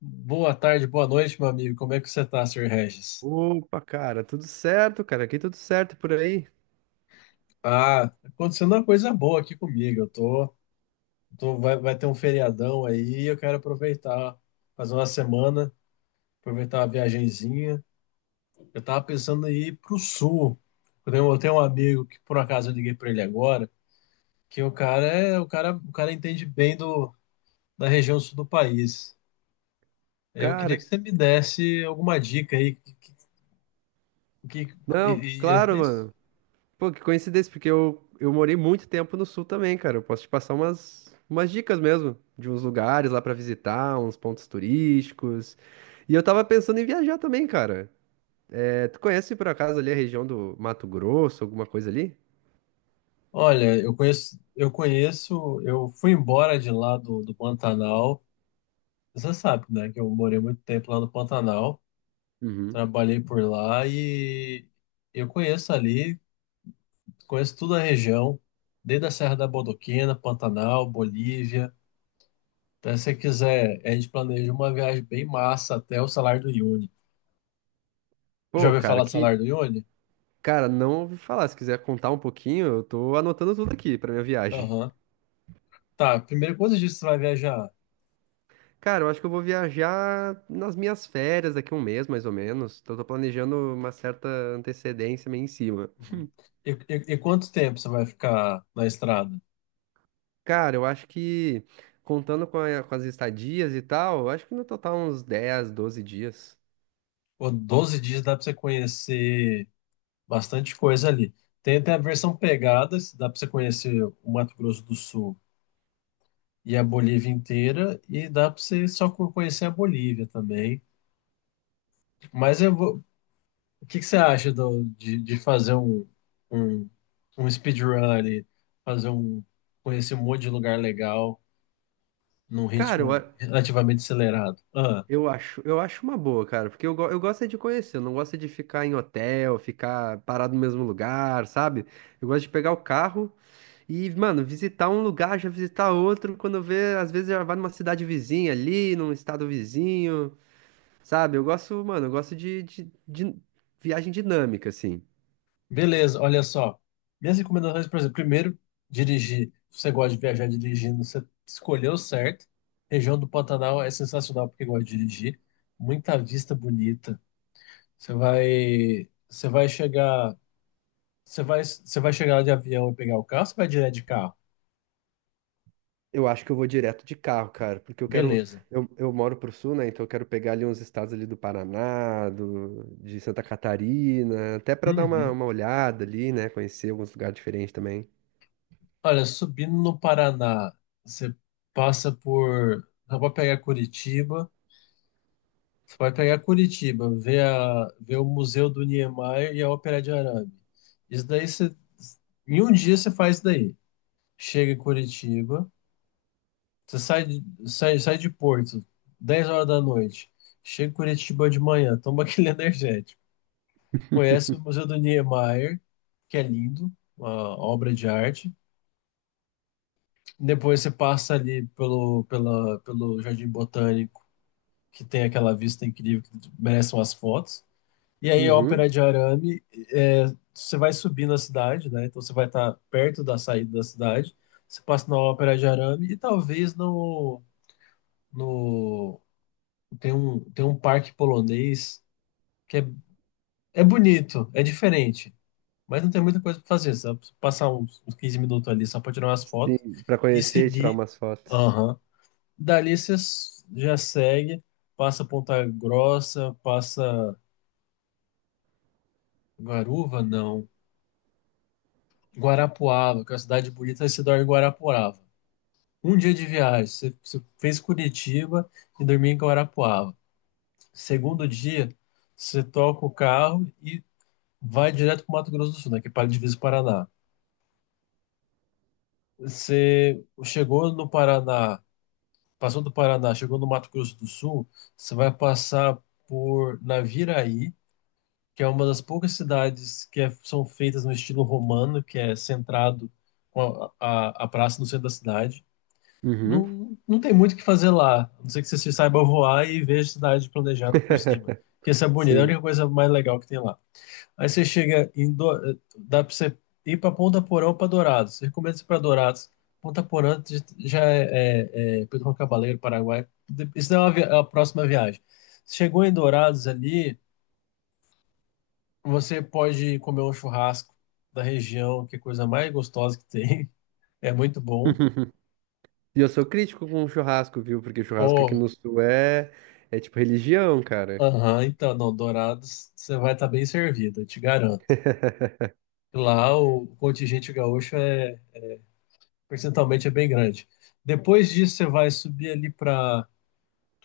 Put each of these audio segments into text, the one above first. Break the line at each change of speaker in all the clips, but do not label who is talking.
Boa tarde, boa noite, meu amigo. Como é que você tá, Sr. Regis?
Opa, cara, tudo certo, cara. Aqui tudo certo por aí.
Ah, tá acontecendo uma coisa boa aqui comigo. Vai ter um feriadão aí e eu quero aproveitar, fazer uma semana, aproveitar uma viagenzinha. Eu tava pensando em ir pro sul. Eu tenho um amigo que por acaso eu liguei para ele agora, que o cara é, o cara entende bem da região sul do país. Eu queria que
Cara,
você me desse alguma dica aí, que, que,
não,
e, e-
claro, mano. Pô, que coincidência, porque eu morei muito tempo no sul também, cara. Eu posso te passar umas dicas mesmo, de uns lugares lá pra visitar, uns pontos turísticos. E eu tava pensando em viajar também, cara. É, tu conhece por acaso ali a região do Mato Grosso, alguma coisa ali?
Olha, eu conheço, eu fui embora de lá do Pantanal. Você sabe, né, que eu morei muito tempo lá no Pantanal,
Uhum.
trabalhei por lá e eu conheço ali, conheço toda a região, desde a Serra da Bodoquena, Pantanal, Bolívia. Então, se você quiser, a gente planeja uma viagem bem massa até o Salário do Uyuni. Já
Pô,
ouviu
cara,
falar do
que.
Salário do Uyuni?
Cara, não ouvi falar. Se quiser contar um pouquinho, eu tô anotando tudo aqui pra minha viagem.
Aham. Tá, primeiro, quantos dias você vai viajar?
Cara, eu acho que eu vou viajar nas minhas férias daqui a um mês, mais ou menos. Então, eu tô planejando uma certa antecedência meio em cima.
Uhum. E quanto tempo você vai ficar na estrada?
Cara, eu acho que contando com, com as estadias e tal, eu acho que no total uns 10, 12 dias.
Pô, 12 dias dá pra você conhecer bastante coisa ali. Tem até a versão pegadas, dá pra você conhecer o Mato Grosso do Sul e a Bolívia inteira, e dá pra você só co- conhecer a Bolívia também. Mas eu vou... o que que você acha de fazer um, um speedrun ali, fazer um, conhecer um monte de lugar legal num
Cara,
ritmo relativamente acelerado? Ah.
eu acho uma boa, cara, porque eu gosto é de conhecer, eu não gosto é de ficar em hotel, ficar parado no mesmo lugar, sabe? Eu gosto de pegar o carro e, mano, visitar um lugar, já visitar outro, quando vê, às vezes já vai numa cidade vizinha ali, num estado vizinho. Sabe, eu gosto, mano, eu gosto de viagem dinâmica, assim.
Beleza, olha só. Minhas recomendações, por exemplo, primeiro, dirigir. Se você gosta de viajar dirigindo, você escolheu certo. Região do Pantanal é sensacional porque gosta de dirigir. Muita vista bonita. Você vai chegar, você vai chegar lá de avião e pegar o carro, você vai direto de carro.
Eu acho que eu vou direto de carro, cara, porque eu quero.
Beleza.
Eu moro pro sul, né? Então eu quero pegar ali uns estados ali do Paraná, de Santa Catarina, até pra dar uma,
Uhum.
uma olhada ali, né? Conhecer alguns lugares diferentes também.
Olha, subindo no Paraná, você passa por, dá pra pegar Curitiba. Você vai pegar Curitiba, ver o Museu do Niemeyer e a Ópera de Arame. Isso daí você, em um dia você faz isso daí. Chega em Curitiba, você sai de, sai, sai de Porto, 10 horas da noite. Chega em Curitiba de manhã, toma aquele energético. Conhece o Museu do Niemeyer, que é lindo, uma obra de arte. Depois você passa ali pelo Jardim Botânico, que tem aquela vista incrível, que merece umas fotos. E aí,
Uhum.
ópera de arame, é, você vai subir na cidade, né? Então você vai estar perto da saída da cidade. Você passa na ópera de arame e talvez no tem um parque polonês que é, é bonito, é diferente, mas não tem muita coisa para fazer. Você vai passar uns 15 minutos ali só para tirar umas fotos
Sim, pra
e
conhecer e tirar
seguir.
umas fotos.
Aham. Dali você s- já segue, passa Ponta Grossa, passa Guaruva, não. Guarapuava, que é uma cidade bonita, você dorme em Guarapuava. Um dia de viagem, você fez Curitiba e dormiu em Guarapuava. Segundo dia, você toca o carro e vai direto para o Mato Grosso do Sul, né, que é para a divisa do Paraná. Você chegou no Paraná, passou do Paraná, chegou no Mato Grosso do Sul, você vai passar por Naviraí, que é uma das poucas cidades que é- são feitas no estilo romano, que é centrado com a praça no centro da cidade.
Uhum.
Não tem muito o que fazer lá, a não ser que você se saiba voar e veja a cidade planejada por cima. Que essa é bonita é a
Sim.
única coisa mais legal que tem lá. Aí você chega em. Do... Dá pra você ir pra Ponta Porã ou pra Dourados. Eu recomendo você ir pra Dourados. Ponta Porã já é Pedro Juan Cabaleiro, Paraguai. Isso é uma vi- a próxima viagem. Chegou em Dourados ali, você pode comer um churrasco da região, que é a coisa mais gostosa que tem. É muito bom.
E eu sou crítico com churrasco, viu? Porque churrasco aqui no sul é tipo religião, cara.
Aham, então, não, Dourados, você vai estar bem servido, eu te garanto. Lá o contingente gaúcho percentualmente é bem grande. Depois disso, você vai subir ali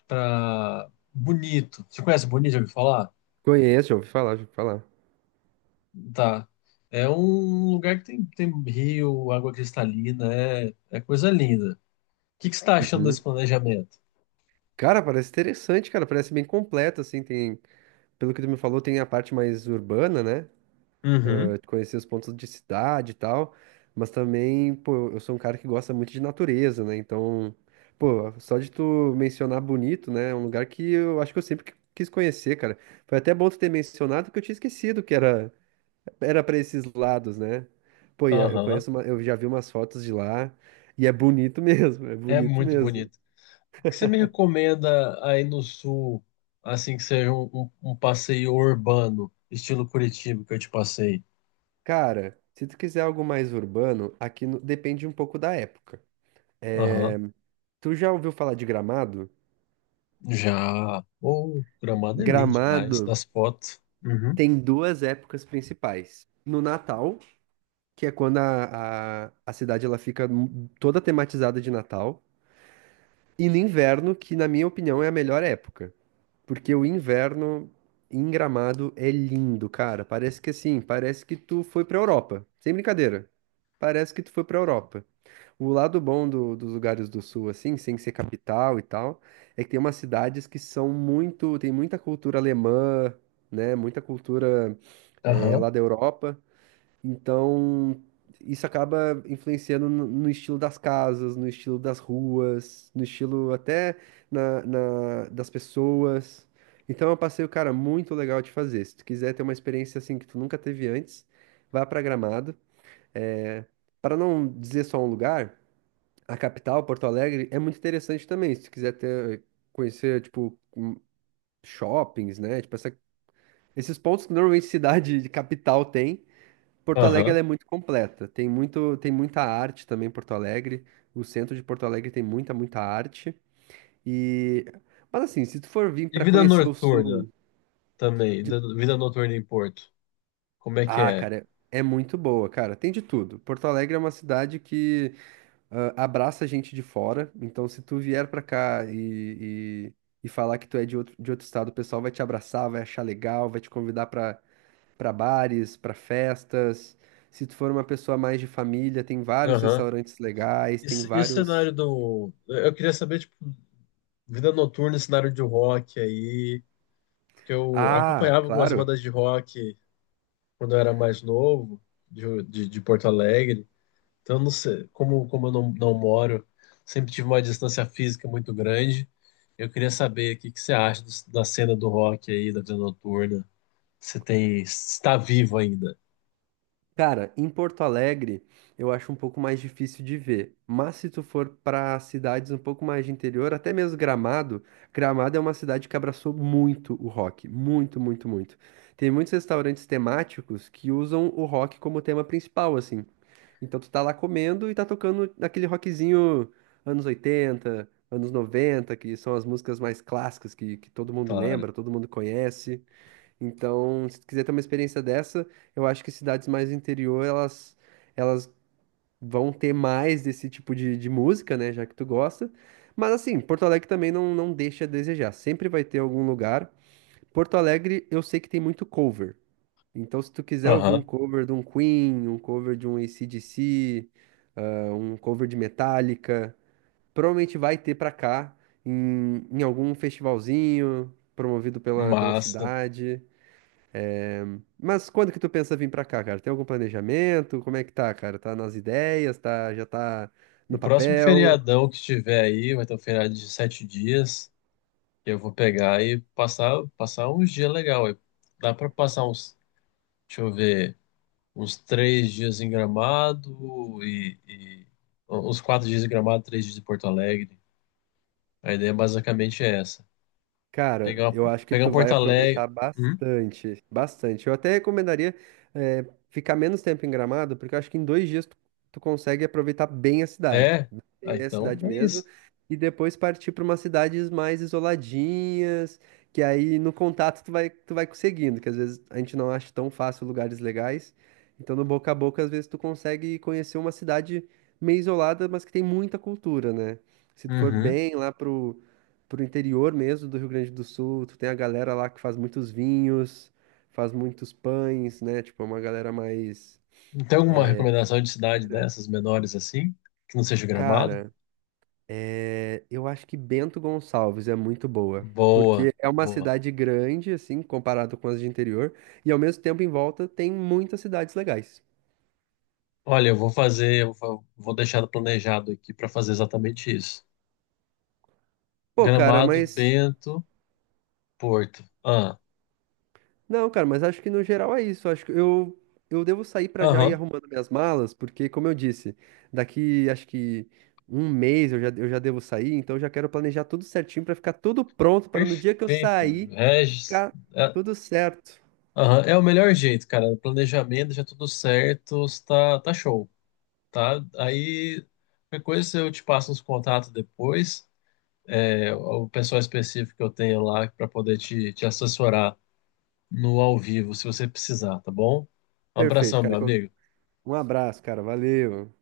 para Bonito. Você conhece Bonito, já ouviu falar?
Conheço, já ouvi falar, já ouvi falar.
Tá. É um lugar que tem rio, água cristalina, é, é coisa linda. O que você está achando desse
Uhum.
planejamento?
Cara, parece interessante, cara. Parece bem completo, assim. Tem, pelo que tu me falou, tem a parte mais urbana, né?
Uhum,
De conhecer os pontos de cidade e tal. Mas também, pô, eu sou um cara que gosta muito de natureza, né? Então, pô, só de tu mencionar Bonito, né? É um lugar que eu acho que eu sempre quis conhecer, cara. Foi até bom tu ter mencionado, que eu tinha esquecido que era para esses lados, né? Pô, eu
aham.
conheço, eu já vi umas fotos de lá e é bonito mesmo, é
É
bonito
muito
mesmo.
bonito. Que você me recomenda aí no sul, assim que seja um passeio urbano, estilo Curitiba que eu te passei?
Cara, se tu quiser algo mais urbano, aqui depende um pouco da época.
Aham.
Tu já ouviu falar de Gramado?
Já. Oh, Gramado é lindo demais,
Gramado
nas fotos. Uhum.
tem duas épocas principais. No Natal, que é quando a cidade ela fica toda tematizada de Natal, e no inverno, que na minha opinião é a melhor época. Porque o inverno em Gramado é lindo, cara. Parece que assim, parece que tu foi pra Europa. Sem brincadeira. Parece que tu foi pra Europa. O lado bom dos lugares do sul, assim, sem ser capital e tal, é que tem umas cidades que são muito, tem muita cultura alemã, né? Muita cultura
Aham.
lá da Europa. Então, isso acaba influenciando no estilo das casas, no estilo das ruas, no estilo até das pessoas. Então, é um passeio, cara, muito legal de fazer. Se tu quiser ter uma experiência assim que tu nunca teve antes, vá pra Gramado. É, para não dizer só um lugar, a capital, Porto Alegre, é muito interessante também. Se tu quiser ter, conhecer, tipo, shoppings, né? Tipo, esses pontos que normalmente cidade de capital tem. Porto Alegre
Aham.
ela é muito completa. Tem muito, tem muita arte também em Porto Alegre. O centro de Porto Alegre tem muita, muita arte. E mas assim, se tu for vir
E
para
vida
conhecer o
noturna
sul,
também,
de-
vida noturna em Porto. Como é que
ah,
é?
cara, é muito boa, cara. Tem de tudo. Porto Alegre é uma cidade que ah, abraça gente de fora. Então, se tu vier para cá e falar que tu é de outro estado, o pessoal vai te abraçar, vai achar legal, vai te convidar para bares, para festas. Se tu for uma pessoa mais de família, tem vários
Aham.
restaurantes legais,
E,
tem
c- e o
vários.
cenário do. Eu queria saber, tipo, vida noturna, cenário de rock aí, porque eu
Ah,
acompanhava algumas
claro.
bandas de rock quando eu era mais novo, de Porto Alegre. Então, eu não sei, como, como eu não moro, sempre tive uma distância física muito grande. Eu queria saber o que você acha da cena do rock aí, da vida noturna. Você tem, está vivo ainda,
Cara, em Porto Alegre eu acho um pouco mais difícil de ver, mas se tu for para cidades um pouco mais de interior, até mesmo Gramado, Gramado é uma cidade que abraçou muito o rock, muito, muito, muito. Tem muitos restaurantes temáticos que usam o rock como tema principal, assim. Então tu tá lá comendo e tá tocando aquele rockzinho anos 80, anos 90, que são as músicas mais clássicas que todo mundo
claro.
lembra, todo mundo conhece. Então, se tu quiser ter uma experiência dessa, eu acho que cidades mais do interior, elas vão ter mais desse tipo de música, né? Já que tu gosta. Mas assim, Porto Alegre também não deixa a desejar. Sempre vai ter algum lugar. Porto Alegre, eu sei que tem muito cover. Então, se tu quiser ouvir um
Aham,
cover de um Queen, um cover de um AC/DC, ah, um cover de Metallica, provavelmente vai ter pra cá, em algum festivalzinho promovido pela
massa.
cidade. Mas quando que tu pensa vir pra cá, cara? Tem algum planejamento? Como é que tá, cara? Tá nas ideias? Tá, já tá
O
no
próximo
papel?
feriadão que tiver aí, vai ter um feriado de sete dias. Eu vou pegar e passar, passar uns dias legal aí. Dá para passar uns, deixa eu ver, uns três dias em Gramado e uns quatro dias em Gramado, três dias em Porto Alegre. A ideia basicamente é essa.
Cara,
Pegar,
eu acho que
pegar um
tu vai
Porto Alegre.
aproveitar
Hum?
bastante, bastante. Eu até recomendaria ficar menos tempo em Gramado, porque eu acho que em 2 dias tu consegue aproveitar bem a cidade,
É?
né?
Ah,
bem a
então
cidade
é
mesmo,
isso.
e depois partir para umas cidades mais isoladinhas, que aí no contato tu vai conseguindo, que às vezes a gente não acha tão fácil lugares legais. Então no boca a boca, às vezes tu consegue conhecer uma cidade meio isolada, mas que tem muita cultura, né? Se tu for
Uhum.
bem lá pro interior mesmo do Rio Grande do Sul. Tu tem a galera lá que faz muitos vinhos, faz muitos pães, né? Tipo, é uma galera mais.
Tem alguma recomendação de cidade
Era-
dessas menores assim? Que não seja Gramado?
Cara, é, eu acho que Bento Gonçalves é muito boa.
Boa,
Porque é uma
boa.
cidade grande, assim, comparado com as de interior, e ao mesmo tempo em volta tem muitas cidades legais.
Olha, eu vou fazer, eu vou deixar planejado aqui para fazer exatamente isso.
Pô, cara,
Gramado, Bento, Porto. Ah,
Não, cara, mas acho que no geral é isso. Acho que eu devo sair pra já ir
aham,
arrumando minhas malas, porque, como eu disse, daqui acho que um mês eu já devo sair, então eu já quero planejar tudo certinho pra ficar tudo pronto para no dia que eu
perfeito.
sair
Regis,
ficar
é,
tudo certo.
aham, é o melhor jeito, cara. Planejamento, já tudo certo, tá, tá show, tá? Aí, qualquer coisa eu te passo os contatos depois, é, o pessoal específico que eu tenho lá para poder te assessorar no ao vivo, se você precisar, tá bom? Um
Perfeito,
abração, meu
cara.
amigo.
Um abraço, cara. Valeu.